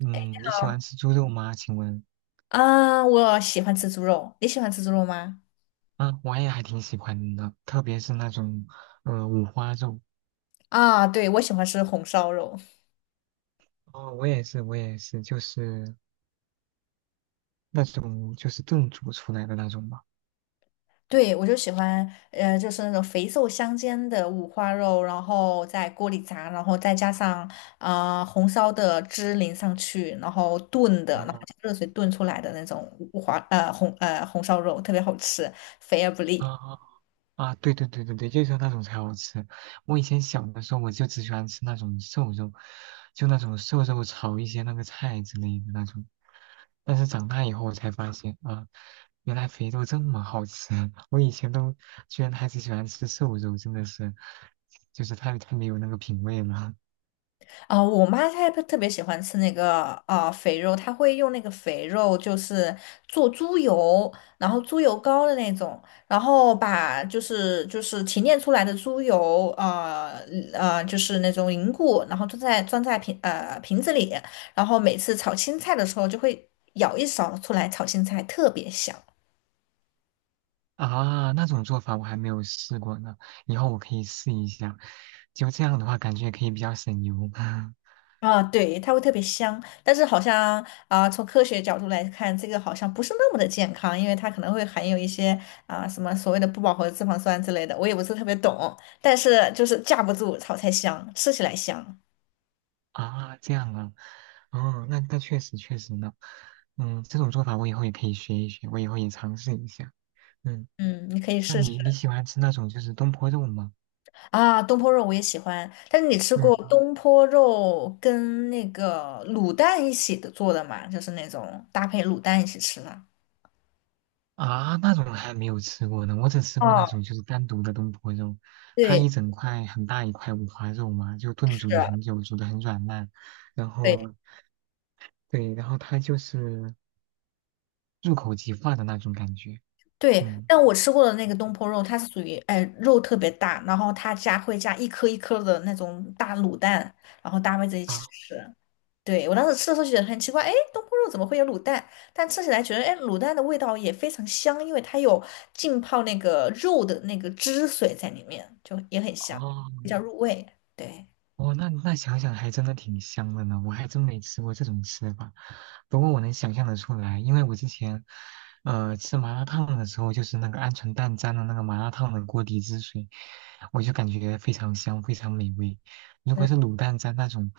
嗯，你喜欢吃猪肉吗？请问。啊，我喜欢吃猪肉，你喜欢吃猪肉吗？啊，我也还挺喜欢的，特别是那种五花肉。啊，对，我喜欢吃红烧肉，哦，我也是，我也是，就是那种就是炖煮出来的那种吧。对，我就喜欢，就是那种肥瘦相间的五花肉，然后在锅里炸，然后再加上红烧的汁淋上去，然后炖的，然后哦加热水炖出来的那种五花呃红呃红烧肉，特别好吃，肥而不腻。啊啊，对对对对对，就是那种才好吃。我以前小的时候，我就只喜欢吃那种瘦肉，就那种瘦肉炒一些那个菜之类的那种。但是长大以后我才发现啊，原来肥肉这么好吃，我以前都居然还只喜欢吃瘦肉，真的是。就是太没有那个品味了。我妈她特别喜欢吃那个肥肉，她会用那个肥肉，就是做猪油，然后猪油膏的那种，然后把就是提炼出来的猪油，就是那种凝固，然后装在瓶子里，然后每次炒青菜的时候就会舀一勺出来炒青菜，特别香。啊！那种做法我还没有试过呢，以后我可以试一下。就这样的话，感觉也可以比较省油 啊，对，它会特别香，但是好像从科学角度来看，这个好像不是那么的健康，因为它可能会含有一些什么所谓的不饱和脂肪酸之类的，我也不是特别懂，但是就是架不住炒菜香，吃起来香。啊。这样啊，哦，那确实确实呢。这种做法我以后也可以学一学，我以后也尝试一下。嗯，嗯，你可以那试试你喜欢吃那种就是东坡肉吗？啊，东坡肉我也喜欢，但是你吃过嗯。东坡肉跟那个卤蛋一起的做的嘛？就是那种搭配卤蛋一起吃的。啊，那种还没有吃过呢，我只吃过那哦，种就是单独的东坡肉，它一对，整块很大一块五花肉嘛，就炖是，煮了很久，煮的很软烂，然对。后对，然后它就是入口即化的那种感觉。对，嗯但我吃过的那个东坡肉，它是属于哎肉特别大，然后它加会加一颗一颗的那种大卤蛋，然后搭配在一起啊吃。对，我当时吃的时候觉得很奇怪，哎，东坡肉怎么会有卤蛋？但吃起来觉得，哎，卤蛋的味道也非常香，因为它有浸泡那个肉的那个汁水在里面，就也很香，哦比较入味。对。哦，那想想还真的挺香的呢，我还真没吃过这种吃法。不过我能想象得出来，因为我之前，吃麻辣烫的时候，就是那个鹌鹑蛋沾了那个麻辣烫的锅底汁水，我就感觉非常香，非常美味。如嗯。果是卤蛋沾那种，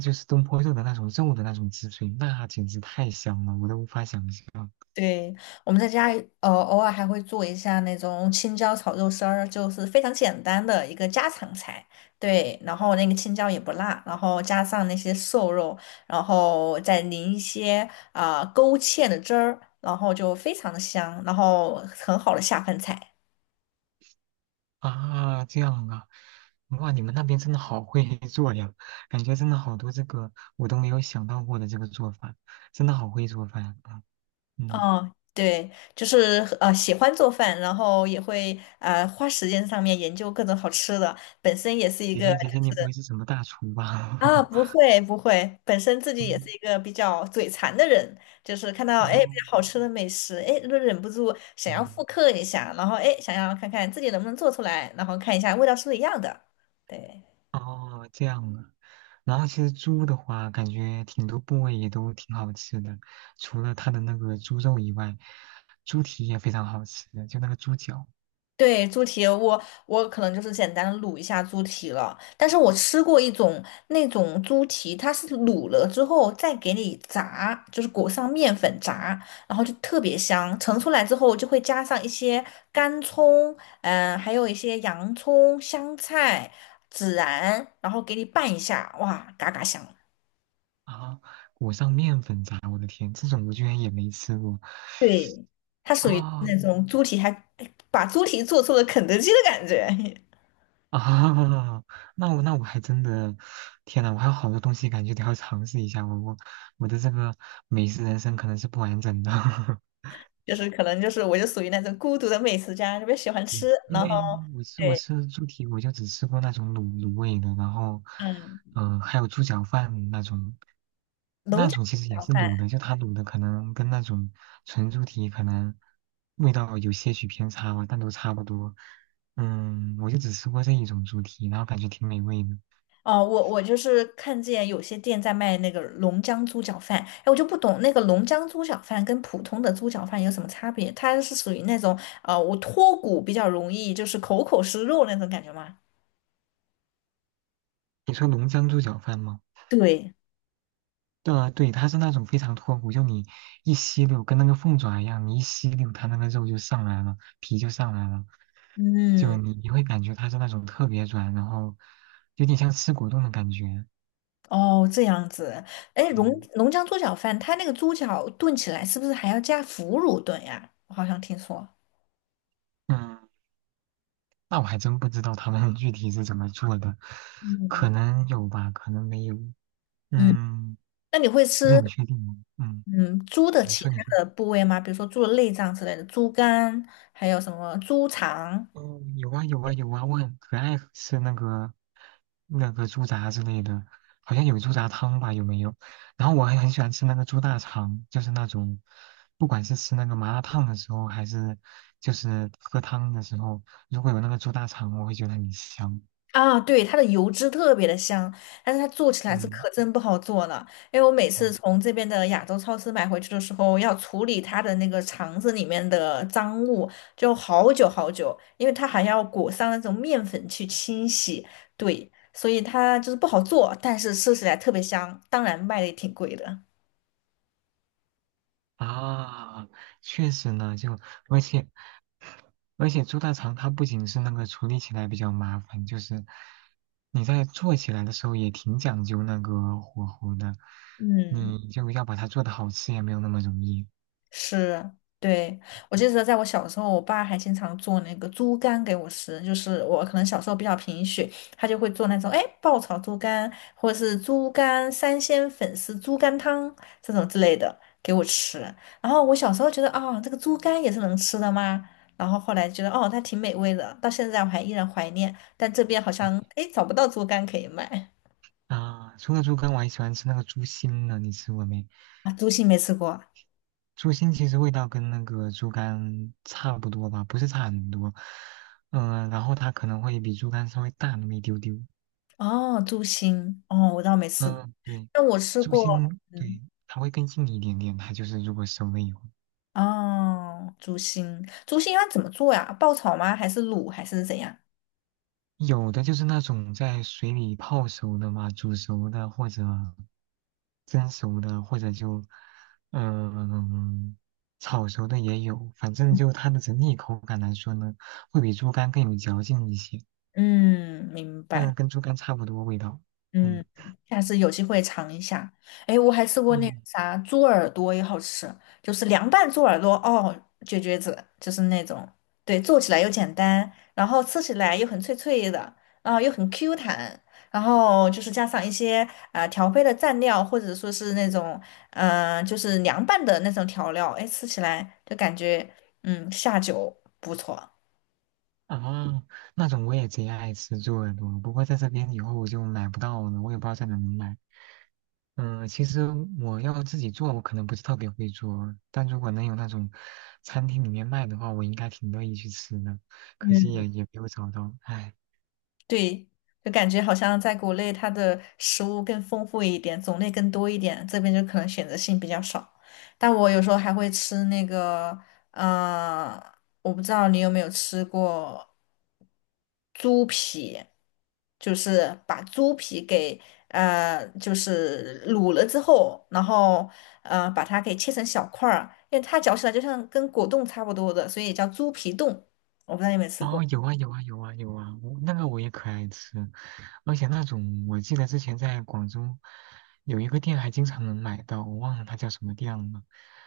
就是东坡肉的那种肉的那种汁水，那简直太香了，我都无法想象。对，我们在家偶尔还会做一下那种青椒炒肉丝儿，就是非常简单的一个家常菜。对，然后那个青椒也不辣，然后加上那些瘦肉，然后再淋一些勾芡的汁儿，然后就非常的香，然后很好的下饭菜。啊，这样啊，哇，你们那边真的好会 做呀，感觉真的好多这个我都没有想到过的这个做法，真的好会做饭啊。嗯，哦，对，就是喜欢做饭，然后也会花时间上面研究各种好吃的，本身也是一姐个。姐姐姐，你不会是什么大厨啊，吧？不 会不会，本身自己也是嗯一个比较嘴馋的人，就是看到哎比哦，较好吃的美食，哎就忍不住想要复嗯，刻一下，然后哎想要看看自己能不能做出来，然后看一下味道是不是一样的。对。哦，这样啊。然后其实猪的话，感觉挺多部位也都挺好吃的，除了它的那个猪肉以外，猪蹄也非常好吃，就那个猪脚对，猪蹄，我可能就是简单的卤一下猪蹄了。但是我吃过一种那种猪蹄，它是卤了之后再给你炸，就是裹上面粉炸，然后就特别香。盛出来之后就会加上一些干葱，还有一些洋葱、香菜、孜然，然后给你拌一下，哇，嘎嘎香。啊，裹上面粉炸，我的天，这种我居然也没吃过。对，它属于啊那种猪蹄还，哎把猪蹄做出了肯德基的感觉。啊，那我还真的，天呐，我还有好多东西感觉得要尝试一下，我的这个美食人生可能是不完整的，就是可能就是我就属于那种孤独的美食家，特别喜欢对，吃。因然后为我吃我对，吃猪蹄，我就只吃过那种卤味的，然后，嗯，还有猪脚饭那种，龙江那种其猪实也脚是饭卤的，就它卤的可能跟那种纯猪蹄可能味道有些许偏差吧，但都差不多。我就只吃过这一种猪蹄，然后感觉挺美味的。哦，我就是看见有些店在卖那个龙江猪脚饭，哎，我就不懂那个龙江猪脚饭跟普通的猪脚饭有什么差别？它是属于那种啊，我脱骨比较容易，就是口口是肉那种感觉吗？你说浓江猪脚饭吗？对，对啊，对，它是那种非常脱骨，就你一吸溜，跟那个凤爪一样，你一吸溜，它那个肉就上来了，皮就上来了，就嗯，你会感觉它是那种特别软，然后有点像吃果冻的感觉。哦，这样子。哎，嗯龙江猪脚饭，它那个猪脚炖起来是不是还要加腐乳炖呀？我好像听说。嗯，那我还真不知道他们 具体是怎么做的，可嗯能有吧，可能没有，嗯。嗯，那你会不是吃很确定啊。嗯，嗯猪的你其说你说。他的部位吗？比如说猪的内脏之类的，猪肝，还有什么猪肠嗯，有啊有啊有啊，我很可爱吃那个猪杂之类的，好像有猪杂汤吧，有没有？然后我还很喜欢吃那个猪大肠，就是那种，不管是吃那个麻辣烫的时候，还是就是喝汤的时候，如果有那个猪大肠，我会觉得很香。啊？对，它的油脂特别的香，但是它做起来是嗯可真不好做了。因为我每次嗯从这边的亚洲超市买回去的时候，要处理它的那个肠子里面的脏物，就好久好久，因为它还要裹上那种面粉去清洗，对，所以它就是不好做，但是吃起来特别香，当然卖的也挺贵的，啊，确实呢，就而且而且猪大肠它不仅是那个处理起来比较麻烦，就是你在做起来的时候也挺讲究那个火候的，嗯。你就要把它做的好吃也没有那么容易。是，对，我记得在我小时候，我爸还经常做那个猪肝给我吃，就是我可能小时候比较贫血，他就会做那种哎爆炒猪肝，或者是猪肝三鲜粉丝、猪肝汤这种之类的给我吃。然后我小时候觉得这个猪肝也是能吃的吗？然后后来觉得哦，它挺美味的，到现在我还依然怀念。但这边好嗯像哎找不到猪肝可以买啊，除了猪肝，我还喜欢吃那个猪心呢，你吃过没？啊，猪心没吃过啊猪心其实味道跟那个猪肝差不多吧，不是差很多。然后它可能会比猪肝稍微大那么一丢丢。哦，猪心哦，我倒没吃过，嗯，对，但我吃猪过。心，对，嗯。它会更硬一点点。它就是如果熟了以后，哦，猪心，猪心要怎么做呀？爆炒吗？还是卤？还是怎样？有的就是那种在水里泡熟的嘛，煮熟的或者蒸熟的，或者就嗯、炒熟的也有。反正就它的整体口感来说呢，会比猪肝更有嚼劲一些，嗯，明但是白。跟猪肝差不多味道。嗯，嗯下次有机会尝一下。哎，我还吃过那个嗯，啥猪耳朵，也好吃，就是凉拌猪耳朵哦，绝绝子，就是那种，对，做起来又简单，然后吃起来又很脆脆的，然后又很 Q 弹，然后就是加上一些调配的蘸料，或者说是那种就是凉拌的那种调料，哎，吃起来就感觉下酒不错。啊，那种我也贼爱吃猪耳朵，不过在这边以后我就买不到了，我也不知道在哪能买。嗯，其实我要自己做，我可能不是特别会做，但如果能有那种餐厅里面卖的话，我应该挺乐意去吃的。可惜嗯。也没有找到，唉。对，就感觉好像在国内它的食物更丰富一点，种类更多一点，这边就可能选择性比较少。但我有时候还会吃那个，呃，我不知道你有没有吃过猪皮，就是把猪皮给就是卤了之后，然后把它给切成小块儿，因为它嚼起来就像跟果冻差不多的，所以也叫猪皮冻。我不知道你有没有吃过。哦，有啊有啊有啊有啊，我那个我也可爱吃，而且那种我记得之前在广州有一个店还经常能买到，我忘了它叫什么店了，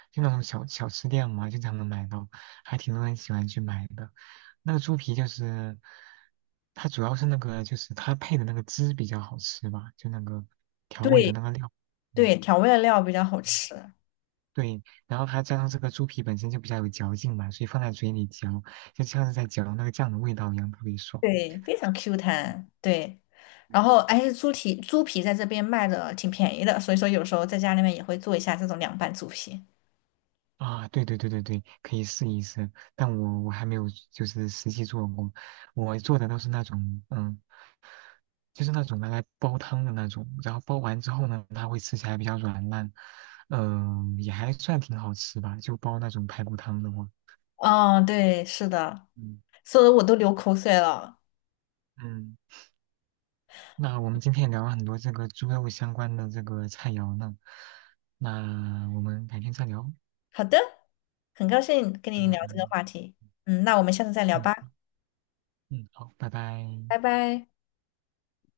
就那种小小吃店嘛，经常能买到，还挺多人喜欢去买的。那个猪皮就是它主要是那个就是它配的那个汁比较好吃吧，就那个调味的对，那个料，嗯，对，调味的料比较好吃，对，然后它加上这个猪皮本身就比较有嚼劲嘛，所以放在嘴里嚼，就像是在嚼那个酱的味道一样，特别爽。对，非常 Q 弹，对。然后，哎，猪蹄猪皮在这边卖的挺便宜的，所以说有时候在家里面也会做一下这种凉拌猪皮。啊，对对对对对，可以试一试，但我还没有就是实际做过，我做的都是那种就是那种拿来煲汤的那种，然后煲完之后呢，它会吃起来比较软烂，也还算挺好吃吧，就煲那种排骨汤的话，嗯，对，是的，嗯，说的我都流口水了。嗯，那我们今天也聊了很多这个猪肉相关的这个菜肴呢，那我们改天再聊。好的，很高兴跟你聊这个嗯话题，嗯，那我们下次再聊嗯吧，嗯，好，拜拜。拜拜。